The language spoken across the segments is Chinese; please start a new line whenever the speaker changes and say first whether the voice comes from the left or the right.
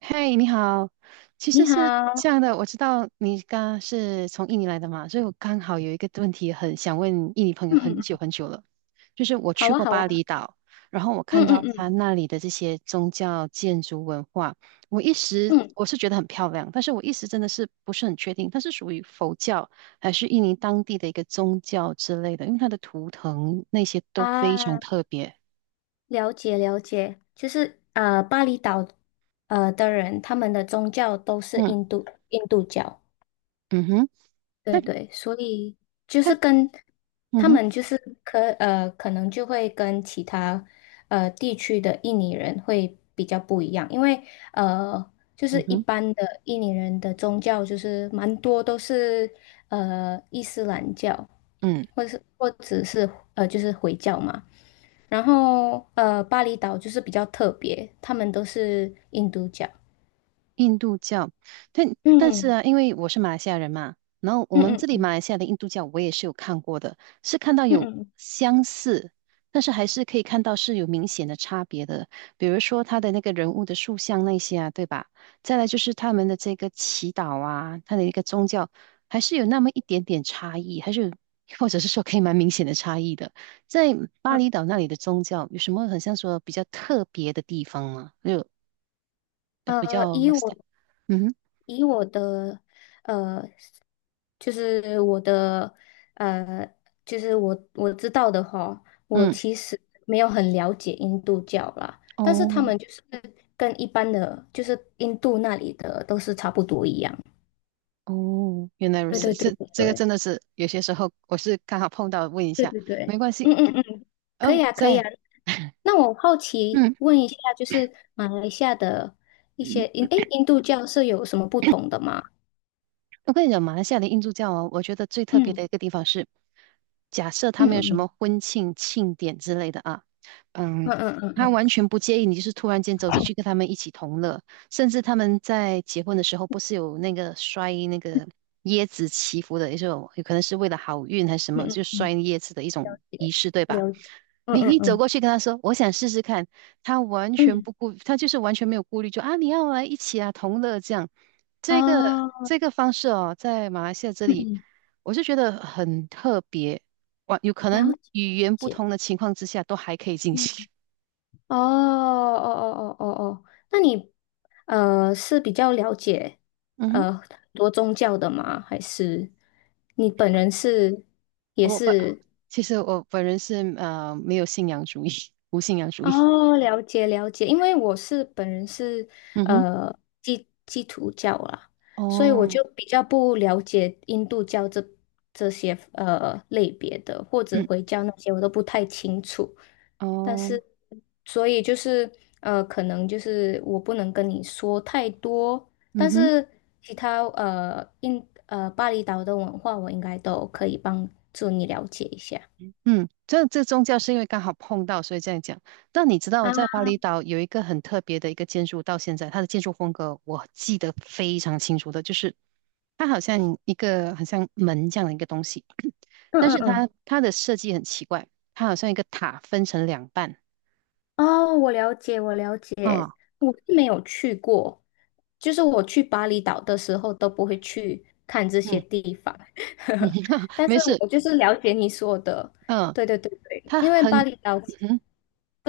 right: 嗨，你好。其实
left: 你
right: 是这
left: 好。
right: 样的，我知道你刚是从印尼来的嘛，所以我刚好有一个问题很想问印尼朋友
left: 嗯
right: 很
left: 嗯，
right: 久很久了，就是我
left: 好
right: 去
left: 啊，
right: 过
left: 好
right: 巴
left: 啊，
right: 厘岛，然后我看
left: 嗯
right: 到
left: 嗯
right: 他
left: 嗯
right: 那里的这些宗教建筑文化，我一时
left: 嗯，
right: 我是觉得很漂亮，但是我一时真的是不是很确定，它是属于佛教还是印尼当地的一个宗教之类的，因为它的图腾那些都非常
left: 啊，
right: 特别。
left: 了解了解。就是巴厘岛的人，他们的宗教都是
right: 嗯
left: 印度教，
right: 嗯哼，它
left: 对对，所以就
right: 它
left: 是跟
right: 嗯
left: 他
right: 哼
left: 们就是可能就会跟其他地区的印尼人会比较不一样，因为呃就是
right: 嗯
left: 一
right: 哼
left: 般的印尼人的宗教就是蛮多都是伊斯兰教，
right: 嗯。
left: 或者是就是回教嘛。然后巴厘岛就是比较特别，他们都是印度教。
right: 印度教。但是
left: 嗯
right: 啊，因为我是马来西亚人嘛，然后我们
left: 嗯
right: 这里
left: 嗯
right: 马来西亚的印度教我也是有看过的，是看到
left: 嗯
right: 有
left: 嗯
right: 相似，但是还是可以看到是有明显的差别的，比如说他的那个人物的塑像那些啊，对吧？再来就是他们的这个祈祷啊，他的一个宗教，还是有那么一点点差异，还是有或者是说可以蛮明显的差异的。在巴厘岛那里的宗教有什么很像说比较特别的地方吗？就呃
left: 嗯。
right: 比较
left: 以我
right: 嗯哼
left: 以我的呃，就是我的呃，就是我知道的话，我
right: 嗯，
left: 其实没有很了解印度教啦，但是
right: 哦
left: 他们就是跟一般的，就是印度那里的都是差不多一样。
right: 哦，原来如
left: 对，嗯，
right: 此，
left: 对对
right: 这
left: 对
right: 这个真
left: 对
right: 的是有些时候我是刚好碰到，问一
left: 对
right: 下，
left: 对
right: 没
left: 对。
right: 关系。
left: 嗯嗯嗯，可以
right: 嗯，
left: 啊，可以
right: 在
left: 啊。那我好奇
right: 嗯。
left: 问一下，就是马来西亚的一些印度教是有什么不同的吗？
right: 我跟你讲，马来西亚的印度教哦，我觉得最特别的
left: 嗯
right: 一个地方是，假设他
left: 嗯
right: 们有什
left: 嗯
right: 么婚庆庆典之类的啊，嗯，
left: 嗯嗯嗯
right: 他完
left: 嗯
right: 全不介意你就是突然间走进去跟他们一起同乐，甚至他们在结婚的时候不是有那个摔那个椰子祈福的一种，有可能是为了好运还是什
left: 嗯
right: 么，
left: 嗯
right: 就
left: 嗯。
right: 摔椰子的一种
left: 了解，
right: 仪式，对吧？
left: 嗯
right: 你
left: 嗯
right: 你走
left: 嗯
right: 过去跟他说，我想试试看，他完全
left: 嗯，
right: 不顾，他就是完全没有顾虑，就啊，你要来一起啊，同乐这样。这个
left: 哦，
right: 这个方式哦，在马来西亚这
left: 嗯
right: 里，
left: 嗯，嗯，
right: 我是觉得很特别。哇，有可
left: 了
right: 能语言不
left: 解，
right: 同的情况之下，都还可以进
left: 嗯，
right: 行。
left: 哦哦哦哦哦哦。那你是比较了解
right: 嗯哼，
left: 很多宗教的吗？还是你本人是也
right: 我不，
left: 是？
right: 其实我本人是没有信仰主义，无信仰主义。
left: 哦，了解了解。因为我本人是
right: 嗯哼，
left: 呃基督教啦，所以我
right: 哦，
left: 就比较不了解印度教这些类别的，或者
right: 嗯，
left: 回教那些我都不太清楚。但
right: 哦，
left: 是，所以就是可能就是我不能跟你说太多，
right: 嗯
left: 但
right: 哼。
left: 是其他呃印呃巴厘岛的文化，我应该都可以帮助你了解一下
right: 这宗教是因为刚好碰到，所以这样讲。那你知道在
left: 啊。
right: 巴厘岛有一个很特别的一个建筑，到现在它的建筑风格我记得非常清楚的，就是它好像一个好像门这样的一个东西，
left: 嗯
right: 但
left: 嗯
right: 是它
left: 嗯，
right: 它的设计很奇怪，它好像一个塔分成两半
left: 哦，我了解，我了解。
right: 啊，
left: 我是没有去过，就是我去巴厘岛的时候都不会去看这些
right: 嗯
left: 地方，
right: 嗯，
left: 但是
right: 没事，
left: 我就是了解你说的，
right: 嗯，
left: 对对对对，
right: 它
left: 因为巴
right: 很
left: 厘岛。
right: 嗯哼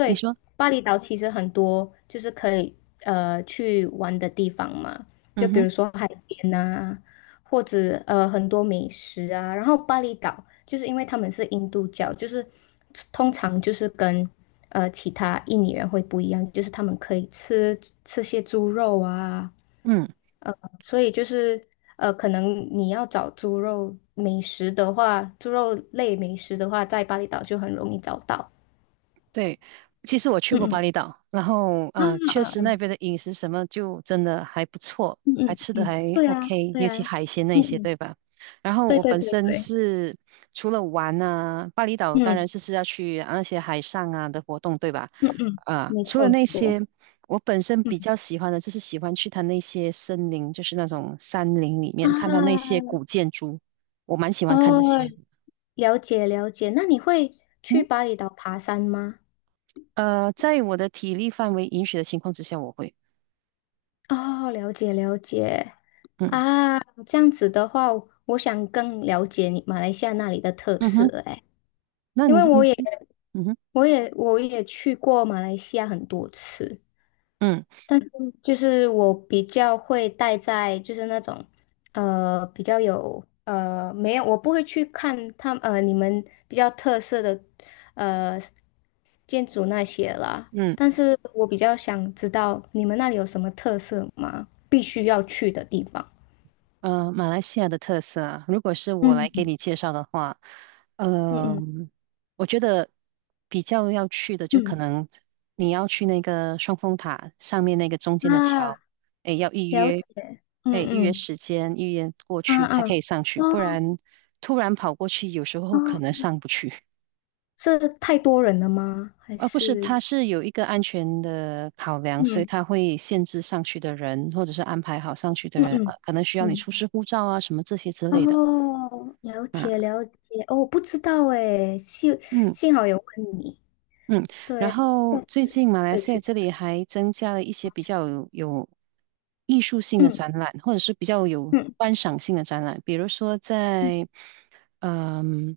right: 你说，
left: 巴厘岛其实很多就是可以去玩的地方嘛，就
right: 嗯
left: 比
right: 哼。
left: 如说海边啊，或者很多美食啊。然后巴厘岛就是因为他们是印度教，就是通常就是跟其他印尼人会不一样，就是他们可以吃些猪肉啊。
right: 嗯。
left: 呃，所以就是可能你要找猪肉美食的话，猪肉类美食的话，在巴厘岛就很容易找到。
right: 对，其实我去
left: 嗯
right: 过巴
left: 嗯。
right: 厘岛，然后
left: 啊，
right: 确
left: 啊，
right: 实那
left: 嗯
right: 边的饮食什么就真的还不错，
left: 嗯
right: 还
left: 嗯
right: 吃的
left: 嗯，
right: 还
left: 对啊
right: OK,
left: 对
right: 尤
left: 啊，
right: 其海鲜
left: 嗯
right: 那些，对
left: 嗯，
right: 吧？然后
left: 对
right: 我
left: 对
right: 本
left: 对
right: 身
left: 对，
right: 是除了玩啊，巴厘岛当
left: 嗯
right: 然是要去啊那些海上啊的活动，对吧？
left: 嗯嗯，
right: 啊、
left: 没
right: 除了
left: 错没
right: 那
left: 错，
right: 些，我本身比
left: 嗯，
right: 较喜欢的就是喜欢去它那些森林，就是那种山林里面看它那些
left: 啊，
right: 古建筑，我蛮喜
left: 哦，
right: 欢看这些的。
left: 了解了解。那你会
right: 嗯，
left: 去巴厘岛爬山吗？
right: 在我的体力范围允许的情况之下，我会。
left: 哦，了解了解
right: 嗯
left: 啊，这样子的话，我想更了解你马来西亚那里的特
right: 嗯
left: 色
right: 哼，
left: 诶。
right: 那
left: 因
right: 你
left: 为
right: 是
left: 我
right: 你
left: 也
right: 嗯哼
left: 我也我也去过马来西亚很多次，
right: 嗯
left: 但是就是我比较会待在就是那种呃比较有呃没有我不会去看你们比较特色的呃建筑那些啦，
right: 嗯
left: 但是我比较想知道你们那里有什么特色吗？必须要去的地方。
right: 马来西亚的特色啊，如果是我来给
left: 嗯
right: 你介绍的话，
left: 嗯
right: 呃，
left: 嗯
right: 我觉得比较要去的就可能你要去那个双峰塔上面那个中
left: 嗯，
right: 间的桥，
left: 啊，
right: 哎，要预
left: 了解。
right: 约，
left: 嗯
right: 哎，预约
left: 嗯，
right: 时间，预约过
left: 啊，
right: 去
left: 啊，
right: 才可以上去，
left: 哦
right: 不然突然跑过去，有时候可能
left: 哦，
right: 上不去。
left: 是太多人了吗？还
right: 不是，它
left: 是
right: 是有一个安全的考量，所以
left: 嗯
right: 它会限制上去的人，或者是安排好上去的
left: 嗯
right: 人，
left: 嗯
right: 可能需要你
left: 嗯。
right: 出示护照啊，什么这些之类的。
left: 哦，了
right: 啊，
left: 解了解。哦，不知道哎，幸
right: 嗯。
left: 幸好有问你，
right: 嗯，
left: 对
right: 然
left: 啊，这
right: 后最近马来
left: 可以
right: 西亚
left: 去。
right: 这里还增加了一些比较有艺术性的
left: 嗯
right: 展览，或者是比较有
left: 嗯
right: 观赏性的展览，比如说
left: 嗯
right: 嗯，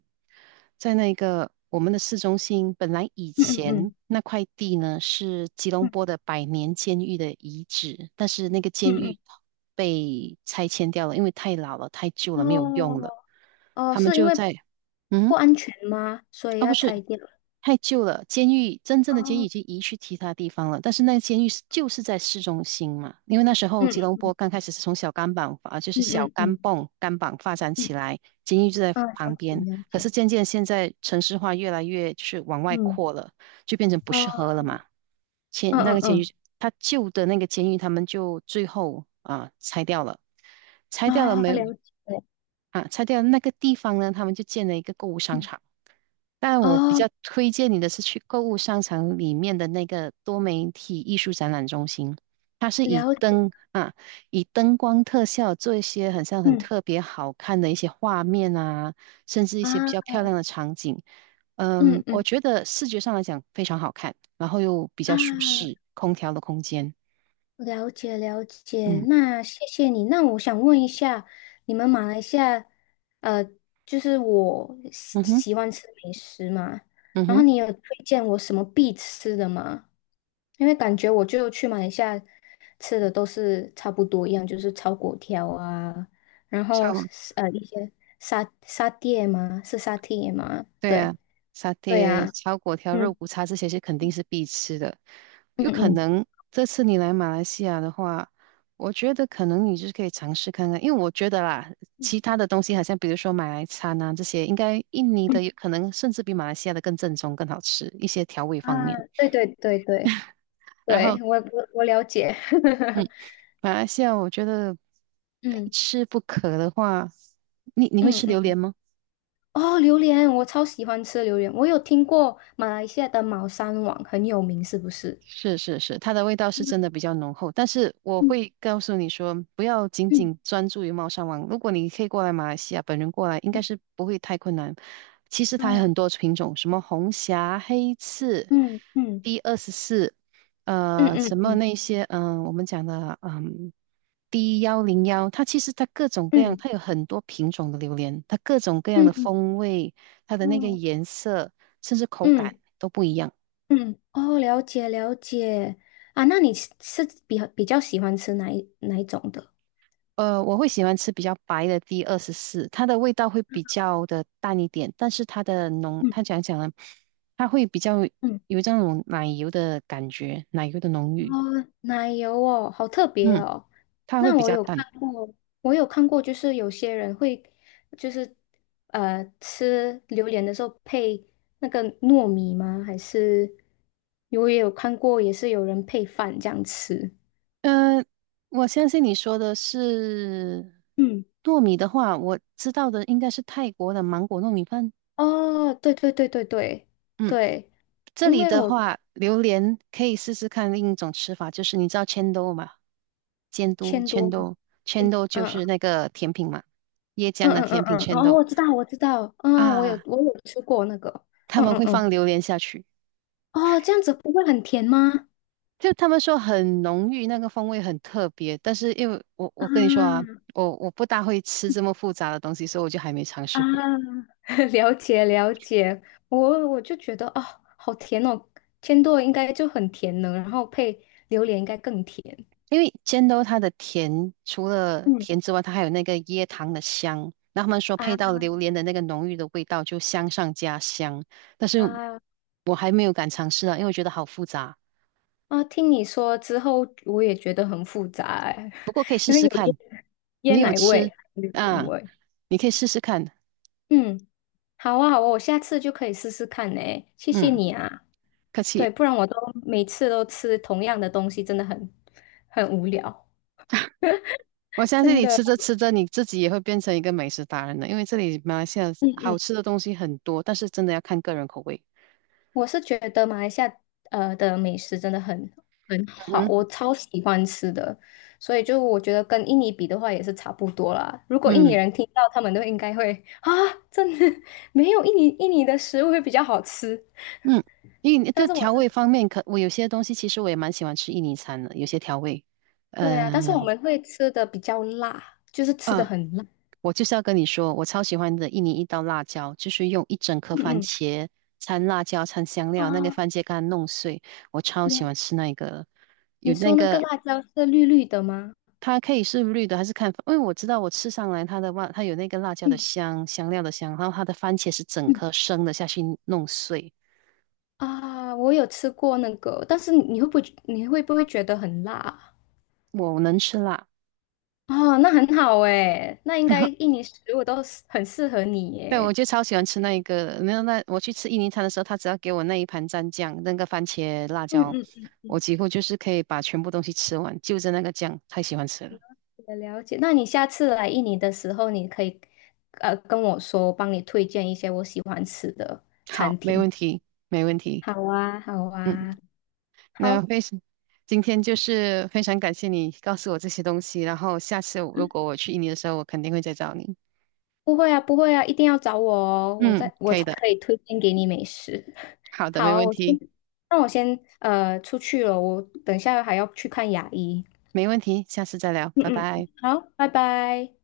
right: 在那个我们的市中心，本来以
left: 嗯
right: 前
left: 嗯
right: 那块地呢是吉隆坡
left: 嗯
right: 的百年监狱的遗址，但是那个监
left: 嗯
right: 狱被拆迁掉了，因为太老了、太旧了，
left: 嗯，
right: 没有用
left: 哦
right: 了，
left: 哦，
right: 他们
left: 是因
right: 就
left: 为
right: 在，
left: 不
right: 嗯，
left: 安全吗？所以
right: 啊不
left: 要
right: 是。
left: 拆掉？
right: 太旧了，监狱真正的监狱已
left: 哦，
right: 经移去其他地方了，但是那个监狱就是在市中心嘛，因为那时候吉
left: 嗯
right: 隆坡刚开始是从小甘榜啊，就是
left: 嗯
right: 小
left: 嗯
right: 甘
left: 嗯
right: 榜甘榜发展起
left: 嗯，
right: 来，监狱就在
left: 啊，了
right: 旁
left: 解
right: 边，
left: 了
right: 可
left: 解，
right: 是渐渐现在城市化越来越就是往外
left: 嗯，
right: 扩了，就变成不适
left: 哦，
right: 合了嘛。
left: 嗯
right: 前那个
left: 嗯
right: 监狱，
left: 嗯，
right: 他旧的那个监狱，他们就最后啊拆掉了，拆掉了
left: 啊，
right: 没有
left: 了解，
right: 啊？拆掉了那个地方呢，他们就建了一个购物商
left: 嗯，
right: 场。但我比
left: 哦，
right: 较推荐你的是去购物商场里面的那个多媒体艺术展览中心，它是以
left: 了解，
right: 灯啊，以灯光特效做一些很像很
left: 嗯，
right: 特别好看的一些画面啊，甚至一
left: 啊，
right: 些比较漂亮的场景。
left: 嗯
right: 嗯，我
left: 嗯
right: 觉得视觉上来讲非常好看，然后又比较舒
left: 啊。
right: 适，空调的空间。
left: 了解了解，
right: 嗯
left: 那谢谢你。那我想问一下，你们马来西亚，呃，就是我喜
right: 嗯哼
left: 喜欢吃美食嘛，
right: 嗯
left: 然后
right: 哼，
left: 你有推荐我什么必吃的吗？因为感觉我就去马来西亚吃的都是差不多一样，就是炒粿条啊，然后
right: 超。
left: 是一些沙爹吗？是沙爹吗？
right: 对
left: 对，
right: 啊，沙
left: 对
right: 爹、
left: 啊，
right: 炒粿条、肉
left: 嗯
right: 骨茶这些是肯定是必吃的。
left: 嗯
right: 有可
left: 嗯
right: 能这次你来马来西亚的话，我觉得可能你就是可以尝试看看，因为我觉得啦，其
left: 嗯，
right: 他的东西好像比如说马来餐啊这些，应该印尼的有可能甚至比马来西亚的更正宗、更好吃一些调味
left: 啊，
right: 方面。
left: 对对对对。
right: 然后，
left: 对，我了解。
right: 嗯，马来西亚我觉得非
left: 嗯
right: 吃不可的话，你会
left: 嗯
right: 吃榴
left: 嗯，
right: 莲吗？
left: 哦，榴莲，我超喜欢吃榴莲。我有听过马来西亚的猫山王很有名，是不是？
right: 是是是，它的味道是真的
left: 嗯
right: 比较浓厚，但是我
left: 嗯
right: 会告诉你说，不要仅
left: 嗯
right: 仅专注于猫山王。如果你可以过来马来西亚，本人过来应该
left: 嗯，
right: 是不会太困难。其实它还有很
left: 啊，
right: 多品种，什么红霞、黑刺、
left: 嗯嗯
right: D 二十四，
left: 嗯
right: 什
left: 嗯
right: 么
left: 嗯
right: 那些，我们讲的，D101，其实它各种各样，
left: 嗯
right: 它有很多品种的榴莲，它各种各样
left: 嗯
right: 的
left: 嗯，
right: 风味，它的那个
left: 哦，
right: 颜色，甚至口感
left: 嗯
right: 都不一样。
left: 嗯，哦，了解了解。啊，那你是比较喜欢吃哪一种的？
right: 我会喜欢吃比较白的 D 二十四，它的味道会比较的淡一点，但是它的浓，
left: 嗯
right: 它讲讲呢，它会比较
left: 嗯，
right: 有这种奶油的感觉，奶油的浓
left: 哦，
right: 郁，
left: 奶油哦，好特别
right: 嗯，
left: 哦。
right: 它会
left: 那
right: 比
left: 我
right: 较
left: 有看
right: 淡。
left: 过，就是有些人会，就是吃榴莲的时候配那个糯米吗？还是我也有看过，也是有人配饭这样吃。
right: 嗯、我相信你说的是
left: 嗯，
right: 糯米的话，我知道的应该是泰国的芒果糯米饭，
left: 哦，对对对对对
right: 嗯。
left: 对，
right: 这
left: 因
right: 里
left: 为
right: 的
left: 我
right: 话，榴莲可以试试看另一种吃法，就是你知道千豆吗？监督
left: 千多
right: 千
left: 嘛。
right: 豆，千
left: 千
right: 豆就
left: 嗯
right: 是那个甜品嘛，椰
left: 嗯
right: 浆的
left: 嗯嗯
right: 甜品
left: 嗯，
right: 千
left: 哦，
right: 豆
left: 我知道我知道，嗯，我有
right: 啊，
left: 我有吃过那个，
right: 他
left: 嗯
right: 们
left: 嗯
right: 会
left: 嗯，
right: 放榴莲下去，
left: 哦，这样子不会很甜吗？
right: 就他们说很浓郁，那个风味很特别。但是因为我跟你说啊，
left: 啊，
right: 我不大会吃这么复杂的东西，所以我就还没尝
left: 啊。
right: 试过。
left: 了解了解，我就觉得哦，好甜哦，千朵应该就很甜呢，然后配榴莲应该更甜。
right: 因为煎豆它的甜，除了
left: 嗯，
right: 甜之外，它还有那个椰糖的香。那他们说配到
left: 啊，
right: 榴莲的那个浓郁的味道，就香上加香。但是
left: 啊，
right: 我还没有敢尝试啊，因为我觉得好复杂。
left: 啊！听你说之后，我也觉得很复杂哎。
right: 不过可以 试
left: 因为
right: 试
left: 有
right: 看，
left: 椰椰
right: 你有
left: 奶味、
right: 吃
left: 榴莲
right: 啊？
left: 味。
right: 你可以试试看。
left: 嗯，好啊好啊，我下次就可以试试看呢，谢谢
right: 嗯，
left: 你啊。
right: 客
left: 对，
right: 气。
left: 不然我都每次都吃同样的东西，真的很无聊。
right: 我相信
left: 真
right: 你
left: 的。
right: 吃着吃着，你自己也会变成一个美食达人的。因为这里马来西亚
left: 嗯嗯。
right: 好吃的东西很多，但是真的要看个人口味。
left: 我是觉得马来西亚的美食真的很好，
right: 嗯哼，
left: 我超喜欢吃的，所以就我觉得跟印尼比的话也是差不多啦。如果印尼
right: 嗯。
left: 人听到，他们都应该会啊，真的没有印尼的食物会比较好吃。
right: 嗯，印尼
left: 但
right: 的
left: 是
right: 调味方面可，我有些东西其实我也蛮喜欢吃印尼餐的，有些调味，
left: 对啊，
right: 呃
left: 但是我们会吃的比较辣，就是吃的
right: 呃，
left: 很辣。
right: 我就是要跟你说，我超喜欢的印尼一道辣椒，就是用一整颗番
left: 嗯
right: 茄掺辣椒掺香
left: 嗯，
right: 料，那个
left: 啊，
right: 番茄干弄碎，我超喜欢
left: 你
right: 吃那个，
left: 你
right: 有那
left: 说那个
right: 个
left: 辣椒是绿绿的吗？
right: 它可以是绿的还是看，因为我知道我吃上来它的辣，它有那个辣椒的
left: 嗯
right: 香，香料的香，然后它的番茄是整
left: 嗯，
right: 颗生的下去弄碎，
left: 啊，我有吃过那个，但是你会不会觉得很辣啊？
right: 我能吃辣。
left: 哦，那很好诶，那应该印尼食物都是很适合你
right: 对，我
left: 耶。
right: 就超喜欢吃那一个的。没有那我去吃印尼餐的时候，他只要给我那一盘蘸酱，那个番茄辣
left: 嗯
right: 椒，
left: 嗯嗯嗯，
right: 我几乎就是可以把全部东西吃完，就着那个酱，太喜欢吃了。
left: 了解了解。那你下次来印尼的时候，你可以跟我说，我帮你推荐一些我喜欢吃的
right: 好，
left: 餐
right: 没
left: 厅。
right: 问题，没问题。
left: 好啊，好
right: 嗯，
left: 啊，
right: 那
left: 好。
right: 非常，今天就是非常感谢你告诉我这些东西，然后下次如果我去印尼的时候，我肯定会再找你。
left: 不会啊，不会啊，一定要找我哦，
right: 嗯，
left: 我
right: 可以
left: 才
right: 的，
left: 可以推荐给你美食。
right: 好 的，
left: 好
right: 没
left: 啊，
right: 问题，
left: 那我先出去了，我等一下还要去看牙医。
right: 没问题，下次再聊，
left: 嗯
right: 拜
left: 嗯。
right: 拜。
left: 好，拜拜。